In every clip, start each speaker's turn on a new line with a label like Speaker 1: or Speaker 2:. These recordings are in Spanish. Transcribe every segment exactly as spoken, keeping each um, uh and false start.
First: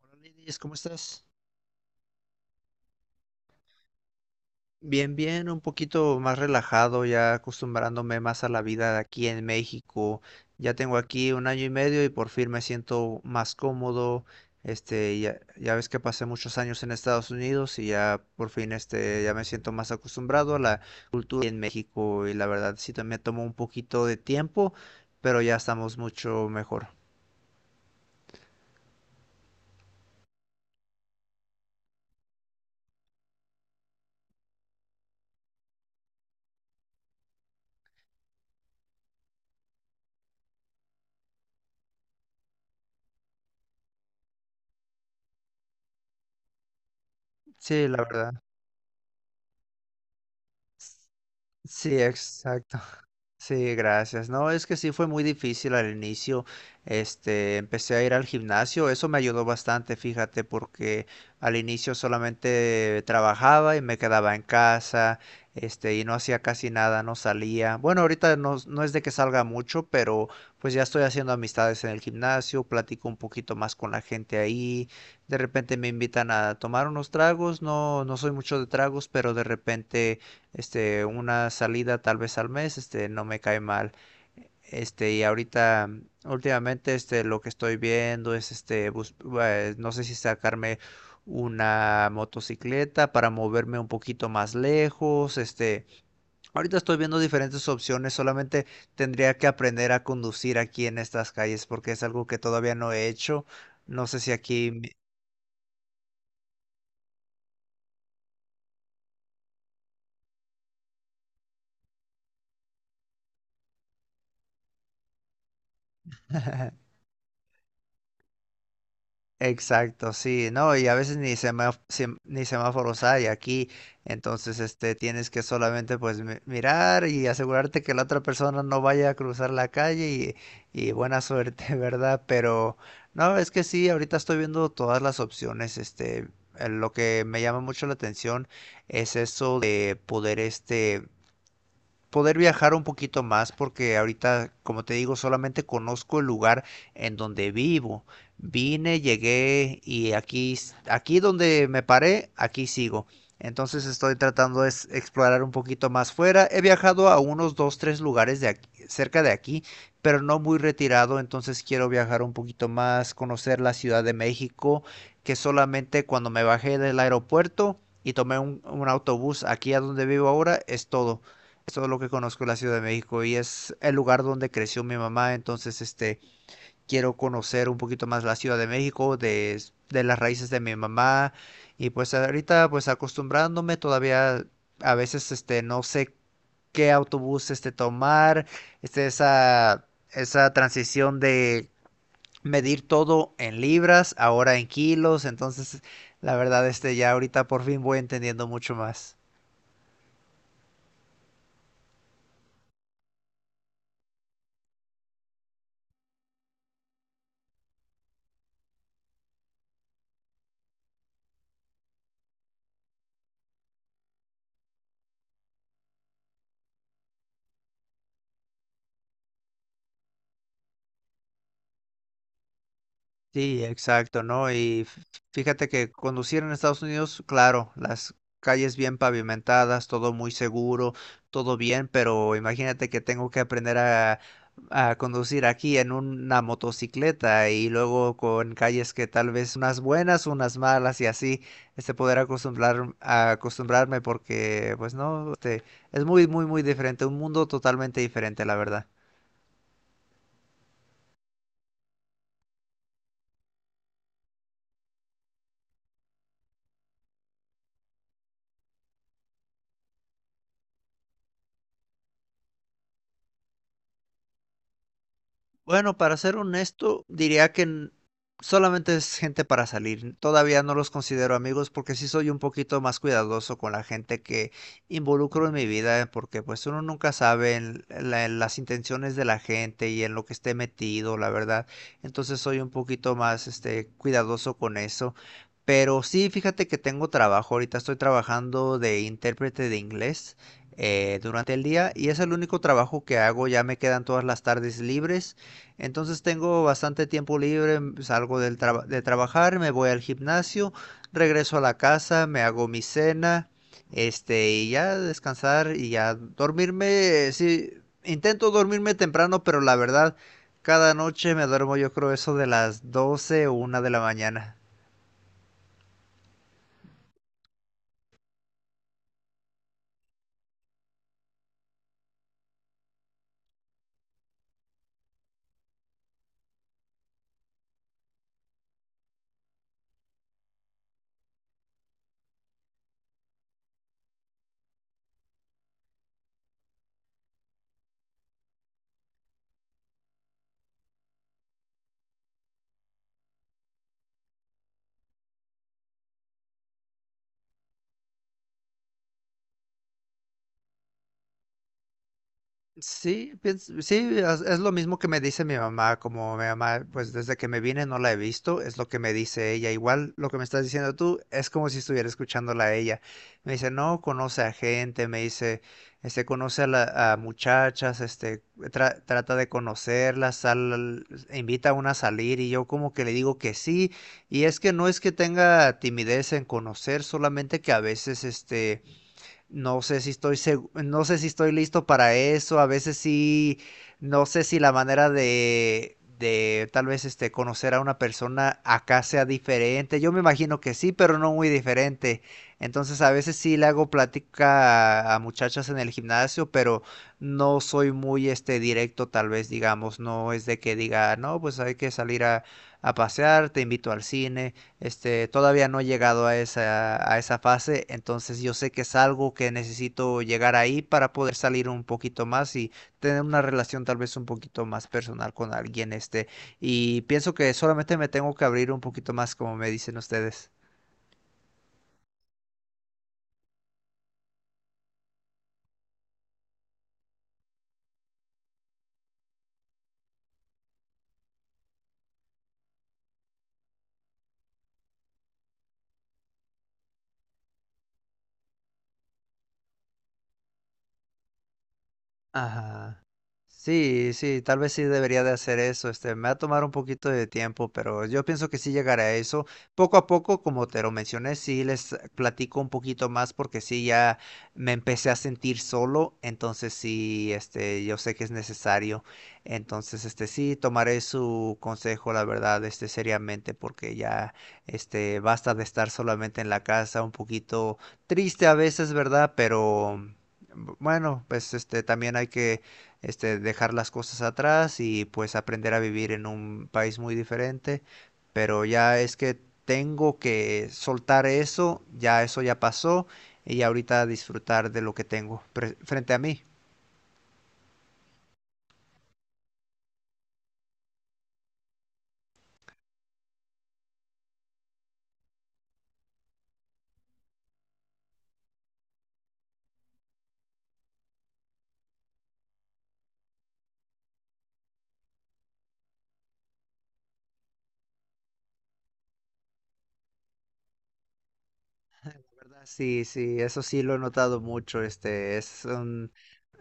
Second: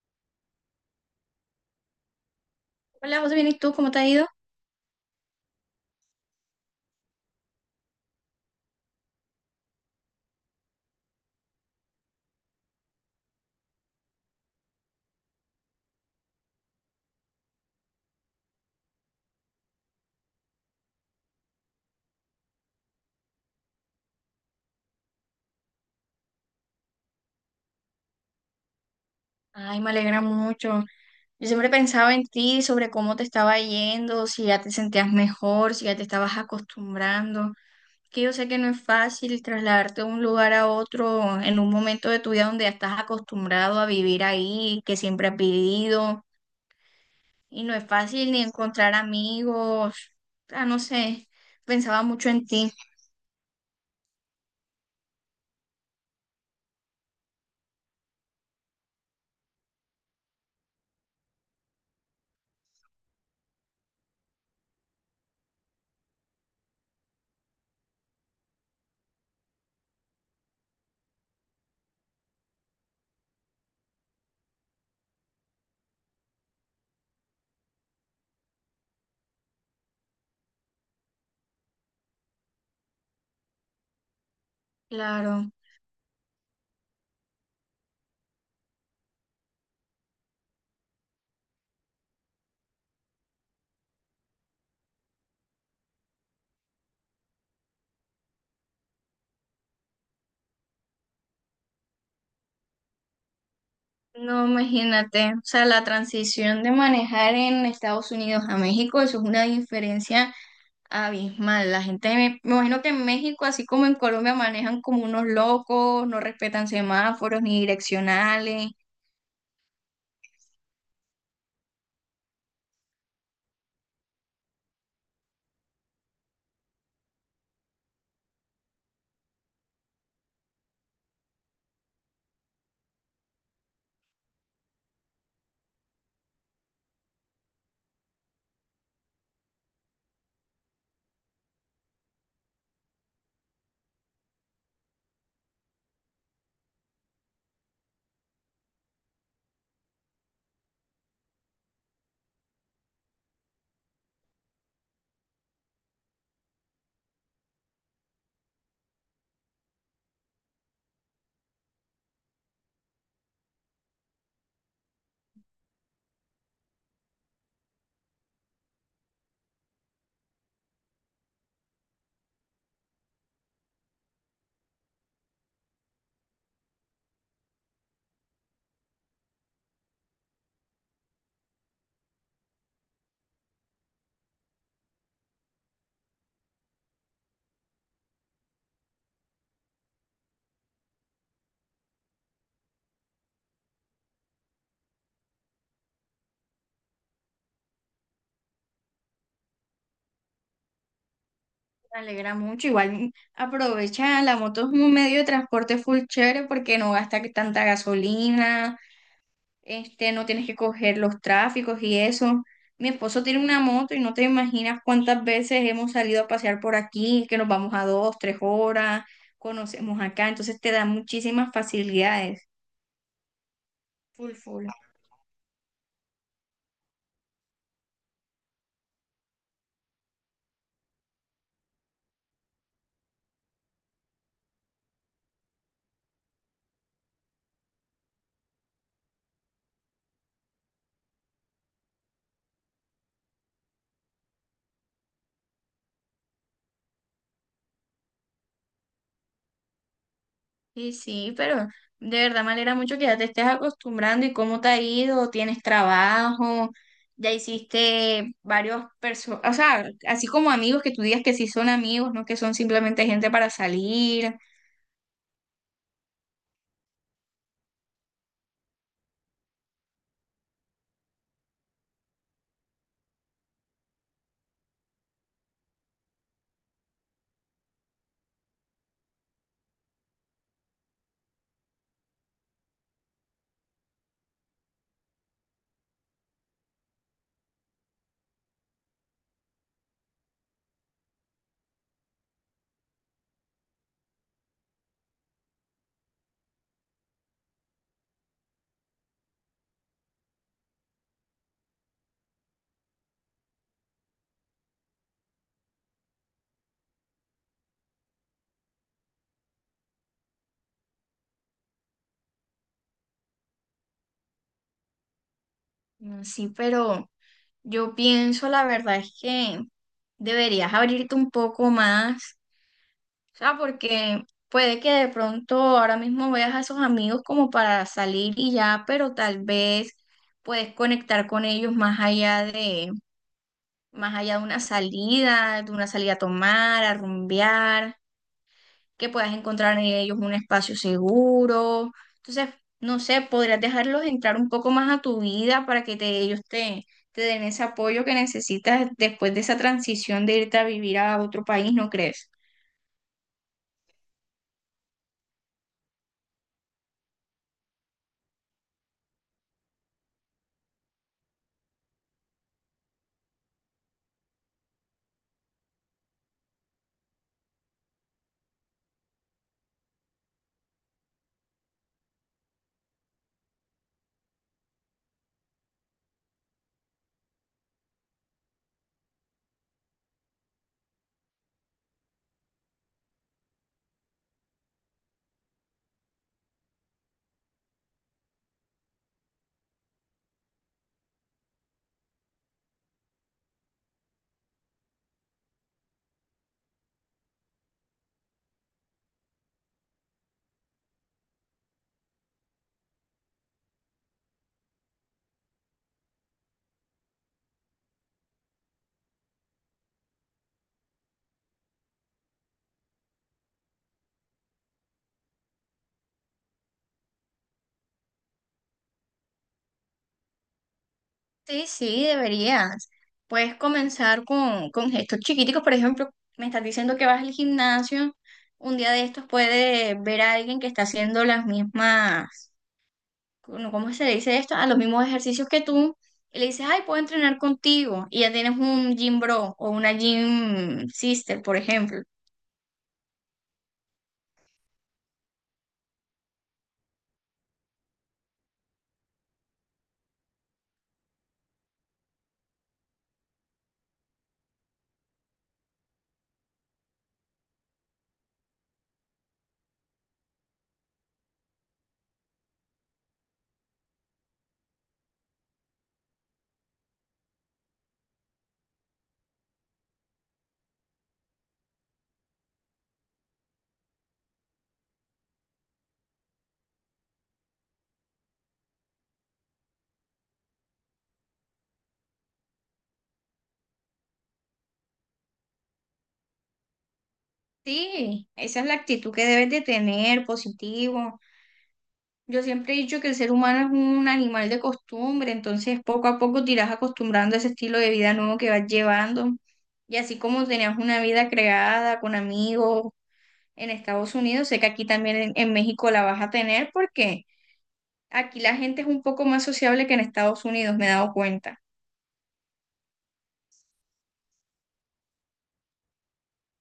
Speaker 1: Hola Lidis, ¿cómo estás?
Speaker 2: Hola, José, bien, ¿y tú? ¿Cómo te ha ido?
Speaker 1: Bien, bien, un poquito más relajado, ya acostumbrándome más a la vida de aquí en México. Ya tengo aquí un año y medio y por fin me siento más cómodo. Este, ya, ya ves que pasé muchos años en Estados Unidos y ya por fin este, ya me siento más acostumbrado a la cultura en México, y la verdad sí también tomó un poquito de tiempo, pero ya estamos mucho mejor.
Speaker 2: Ay, me alegra mucho. Yo siempre pensaba en ti, sobre cómo te estaba yendo, si ya te sentías mejor, si ya te estabas acostumbrando. Que yo sé que no es fácil trasladarte de un lugar a otro en un momento de tu vida donde ya estás acostumbrado a vivir ahí, que siempre has vivido. Y no es
Speaker 1: Sí, la
Speaker 2: fácil
Speaker 1: verdad.
Speaker 2: ni encontrar amigos. Ah, no sé,
Speaker 1: Sí,
Speaker 2: pensaba mucho en ti.
Speaker 1: exacto. Sí, gracias. No, es que sí fue muy difícil al inicio. Este, empecé a ir al gimnasio. Eso me ayudó bastante, fíjate, porque al inicio solamente trabajaba y me quedaba en casa, este, y no hacía casi nada, no salía. Bueno, ahorita no, no es de que salga mucho, pero pues ya estoy haciendo amistades en el gimnasio, platico un poquito más con la gente ahí. De repente me invitan a tomar unos tragos. No, no soy mucho de tragos, pero de repente este, una salida tal vez al mes, este, no me cae mal. Este, y
Speaker 2: Claro.
Speaker 1: ahorita, últimamente, este, lo que estoy viendo es, este, bus- eh, no sé si sacarme una motocicleta para moverme un poquito más lejos. Este, ahorita estoy viendo diferentes opciones, solamente tendría que aprender a conducir aquí en estas calles porque es algo que todavía no he hecho. No sé si
Speaker 2: No,
Speaker 1: aquí, me-
Speaker 2: imagínate, o sea, la transición de manejar en Estados Unidos a México, eso es una diferencia abismal. La gente, me, me imagino que en México, así como en Colombia, manejan como unos locos, no respetan semáforos ni direccionales.
Speaker 1: Exacto, sí, no, y a veces ni semáf- sem- ni semáforos hay aquí, entonces este tienes que solamente pues mi- mirar y asegurarte que la otra persona no vaya a cruzar la calle y, y buena suerte, ¿verdad? Pero no, es que sí, ahorita estoy viendo todas las opciones. Este, eh, lo que me llama mucho la atención es eso de poder este poder viajar un poquito más porque ahorita, como te digo, solamente conozco el lugar en donde vivo. Vine, llegué y aquí, s- aquí donde me paré, aquí sigo. Entonces estoy tratando de s- explorar un poquito más fuera. He viajado a unos dos, tres lugares de aquí- cerca de aquí, pero no muy retirado. Entonces quiero viajar un poquito más, conocer la Ciudad de México, que solamente cuando me bajé del aeropuerto y tomé un, un autobús aquí a donde vivo ahora, es todo. Eso es lo que conozco de la Ciudad de México y es el lugar donde creció mi mamá, entonces este quiero conocer un poquito más la Ciudad de México, de, de las raíces de mi mamá. Y pues ahorita pues acostumbrándome todavía, a veces este no sé qué autobús este tomar, este esa esa transición de medir todo en libras, ahora en kilos. Entonces la verdad este ya ahorita por fin voy entendiendo mucho más.
Speaker 2: Me alegra mucho. Igual aprovecha, la moto es un medio de transporte full chévere porque no gasta que tanta gasolina, este, no tienes que coger los tráficos y eso. Mi esposo tiene una moto y no te imaginas cuántas veces hemos salido a pasear por aquí, que nos vamos a dos, tres horas, conocemos acá, entonces te da muchísimas facilidades.
Speaker 1: Sí, exacto,
Speaker 2: Full,
Speaker 1: ¿no?
Speaker 2: full.
Speaker 1: Y f- fíjate que conducir en Estados Unidos, claro, las calles bien pavimentadas, todo muy seguro, todo bien, pero imagínate que tengo que aprender a, a conducir aquí en una motocicleta, y luego con calles que tal vez unas buenas, unas malas y así, este poder acostumbrar, a acostumbrarme porque, pues no, este, es muy, muy, muy diferente, un mundo totalmente diferente, la verdad.
Speaker 2: Y sí, pero de verdad me alegra mucho que ya te estés acostumbrando y cómo te ha ido, tienes trabajo, ya hiciste varios personas, o sea, así como amigos que tú digas que sí son amigos, no que son simplemente gente para salir,
Speaker 1: Bueno, para ser honesto, diría que n- solamente es gente para salir. Todavía no los considero amigos porque sí soy un poquito más cuidadoso con la gente que involucro en mi vida, eh, porque pues uno nunca sabe en la- en las intenciones de la gente y en lo que esté metido, la verdad. Entonces soy un poquito más este cuidadoso con eso. Pero sí, fíjate que tengo trabajo. Ahorita estoy trabajando de intérprete de inglés eh, durante el día, y es el único trabajo que hago. Ya me quedan todas las tardes libres. Entonces tengo bastante tiempo libre, mm, salgo del traba- de trabajar, me voy al gimnasio, regreso a la casa, me hago mi cena, este, y ya descansar y ya dormirme. eh, Sí, intento dormirme temprano, pero la verdad, cada noche me duermo yo creo eso de las doce o una de la mañana.
Speaker 2: sí, pero... Yo pienso, la verdad es que deberías abrirte un poco más, o sea, porque puede que de pronto ahora mismo veas a esos amigos como para salir y ya, pero tal vez puedes conectar con ellos más allá de, más allá de una salida, de una salida a tomar, a rumbear que puedas encontrar en ellos un espacio seguro. Entonces, no sé, podrías dejarlos entrar un poco más a tu vida para que te- ellos te, te den ese apoyo que necesitas después de esa transición de irte a vivir a otro país, ¿no crees?
Speaker 1: Sí, piens- sí, es, es lo mismo que me dice mi mamá. Como mi mamá, pues desde que me vine no la he visto, es lo que me dice ella. Igual lo que me estás diciendo tú es como si estuviera escuchándola a ella. Me dice, no, conoce a gente, me dice, este, conoce a, la- a muchachas, este, tra- trata de conocerlas, sal, e invita a una a salir, y yo como que le digo que sí. Y es que no es que tenga timidez en conocer, solamente que a veces, este... No sé si estoy segu- no sé si estoy listo para eso. A veces sí, no sé si la manera de, de tal vez este conocer a una persona acá sea diferente. Yo me imagino que sí, pero no muy diferente. Entonces a veces sí le hago plática a, a muchachas en el gimnasio, pero no soy muy este directo, tal vez digamos. No es de que diga, no, pues hay que salir a, a pasear, te invito al cine. Este, todavía no he llegado a esa, a esa fase, entonces yo sé que es algo que necesito llegar ahí para poder salir un poquito más y tener una relación tal vez un poquito más personal con alguien, este, y pienso que solamente me tengo que abrir un poquito más, como me dicen ustedes.
Speaker 2: Sí, sí, deberías. Puedes comenzar con, con gestos chiquiticos, por ejemplo, me estás diciendo que vas al gimnasio, un día de estos puedes ver a alguien que está haciendo las mismas ¿cómo cómo se le dice esto? A los mismos ejercicios que tú, y le dices, ay, puedo entrenar contigo, y ya tienes un gym bro o una gym sister, por ejemplo.
Speaker 1: Ajá. Sí, sí, tal vez sí debería de hacer eso. Este, me va a tomar un poquito de tiempo, pero yo pienso que sí llegaré a eso. Poco a poco, como te lo mencioné, sí les platico un poquito más porque sí ya me empecé a sentir solo, entonces sí, este, yo sé que es necesario. Entonces, este, sí tomaré su consejo, la verdad, este, seriamente, porque ya, este, basta de estar solamente en la casa, un poquito triste a veces, ¿verdad? Pero Bu- bueno, pues este también hay que este dejar las cosas atrás y pues aprender a vivir en un país muy diferente, pero ya es que tengo que soltar eso, ya eso ya pasó, y ahorita disfrutar de lo que tengo pre- frente a mí.
Speaker 2: Sí, esa es la actitud que debes de tener, positivo. Yo siempre he dicho que el ser humano es un animal de costumbre, entonces poco a poco te irás acostumbrando a ese estilo de vida nuevo que vas llevando. Y así como tenías una vida creada con amigos en Estados Unidos, sé que aquí también en en México la vas a tener porque aquí la gente es un poco más sociable que en Estados Unidos, me he dado cuenta.
Speaker 1: ¿Verdad? Sí, sí, eso sí lo he notado mucho. Este, es un,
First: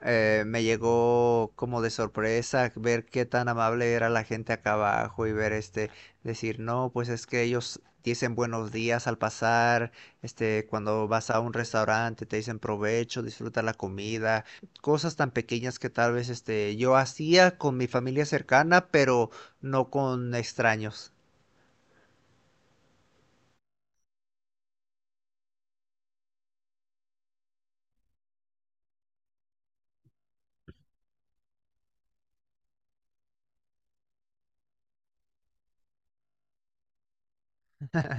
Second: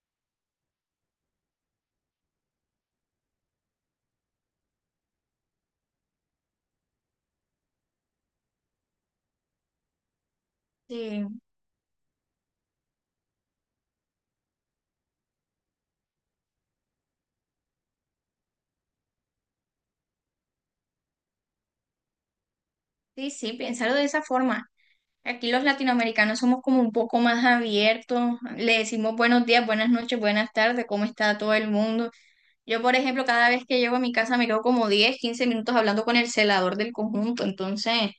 Speaker 1: eh, me llegó como de sorpresa ver qué tan amable era la gente acá abajo y ver, este, decir, no, pues es que ellos dicen buenos días al pasar, este, cuando vas a
Speaker 2: Sí,
Speaker 1: un restaurante te dicen provecho, disfruta la comida, cosas tan pequeñas que tal vez este, yo hacía con mi familia cercana, pero no con extraños.
Speaker 2: sí, sí, piénsalo de esa forma. Aquí los latinoamericanos somos como un poco más abiertos, le decimos buenos días, buenas noches, buenas tardes, ¿cómo está todo el mundo? Yo, por ejemplo, cada vez que llego a mi casa me quedo como diez, quince minutos hablando con el celador del conjunto, entonces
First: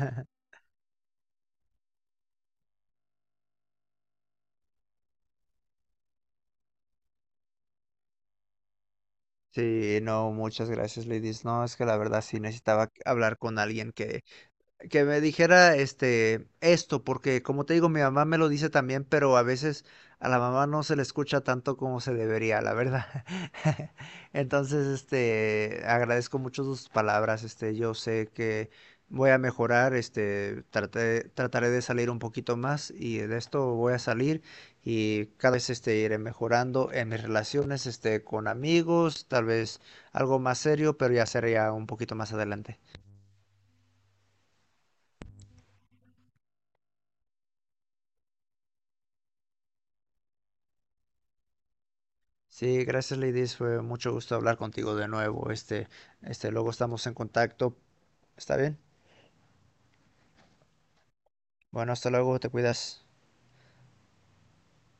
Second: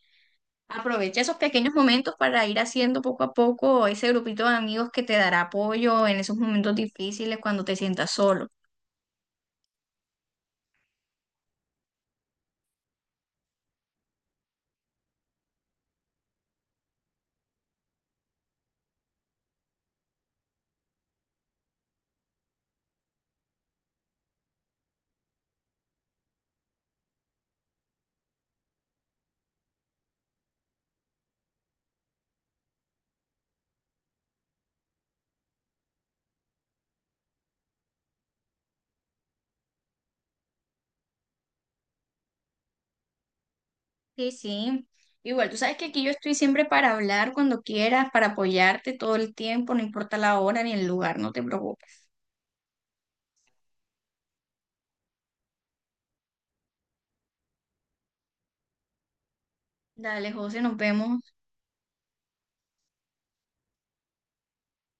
Speaker 2: aprovecha esos pequeños momentos para ir haciendo poco a poco ese grupito de amigos que te dará apoyo en esos momentos difíciles cuando te sientas solo.
Speaker 1: Sí, no, muchas gracias, Ladies. No, es que la verdad sí necesitaba hablar con alguien que, que me dijera este esto, porque como te digo, mi mamá me lo dice también, pero a veces a la mamá no se le escucha tanto como se debería, la verdad. Entonces, este, agradezco mucho sus palabras, este, yo sé que voy a mejorar, este, traté- trataré de salir un poquito más y de esto voy a salir, y cada vez, este, iré mejorando en mis relaciones, este, con amigos, tal vez algo más serio, pero ya sería un poquito más adelante.
Speaker 2: Sí, sí. Igual, tú sabes que aquí yo estoy siempre para hablar cuando quieras, para apoyarte todo el tiempo, no importa la hora ni el lugar, no te preocupes.
Speaker 1: Sí, gracias Ladies, fue mucho gusto hablar contigo de nuevo. Este, este, luego estamos en contacto. ¿Está bien?
Speaker 2: Dale, José, nos vemos.
Speaker 1: Bueno, hasta luego, te cuidas.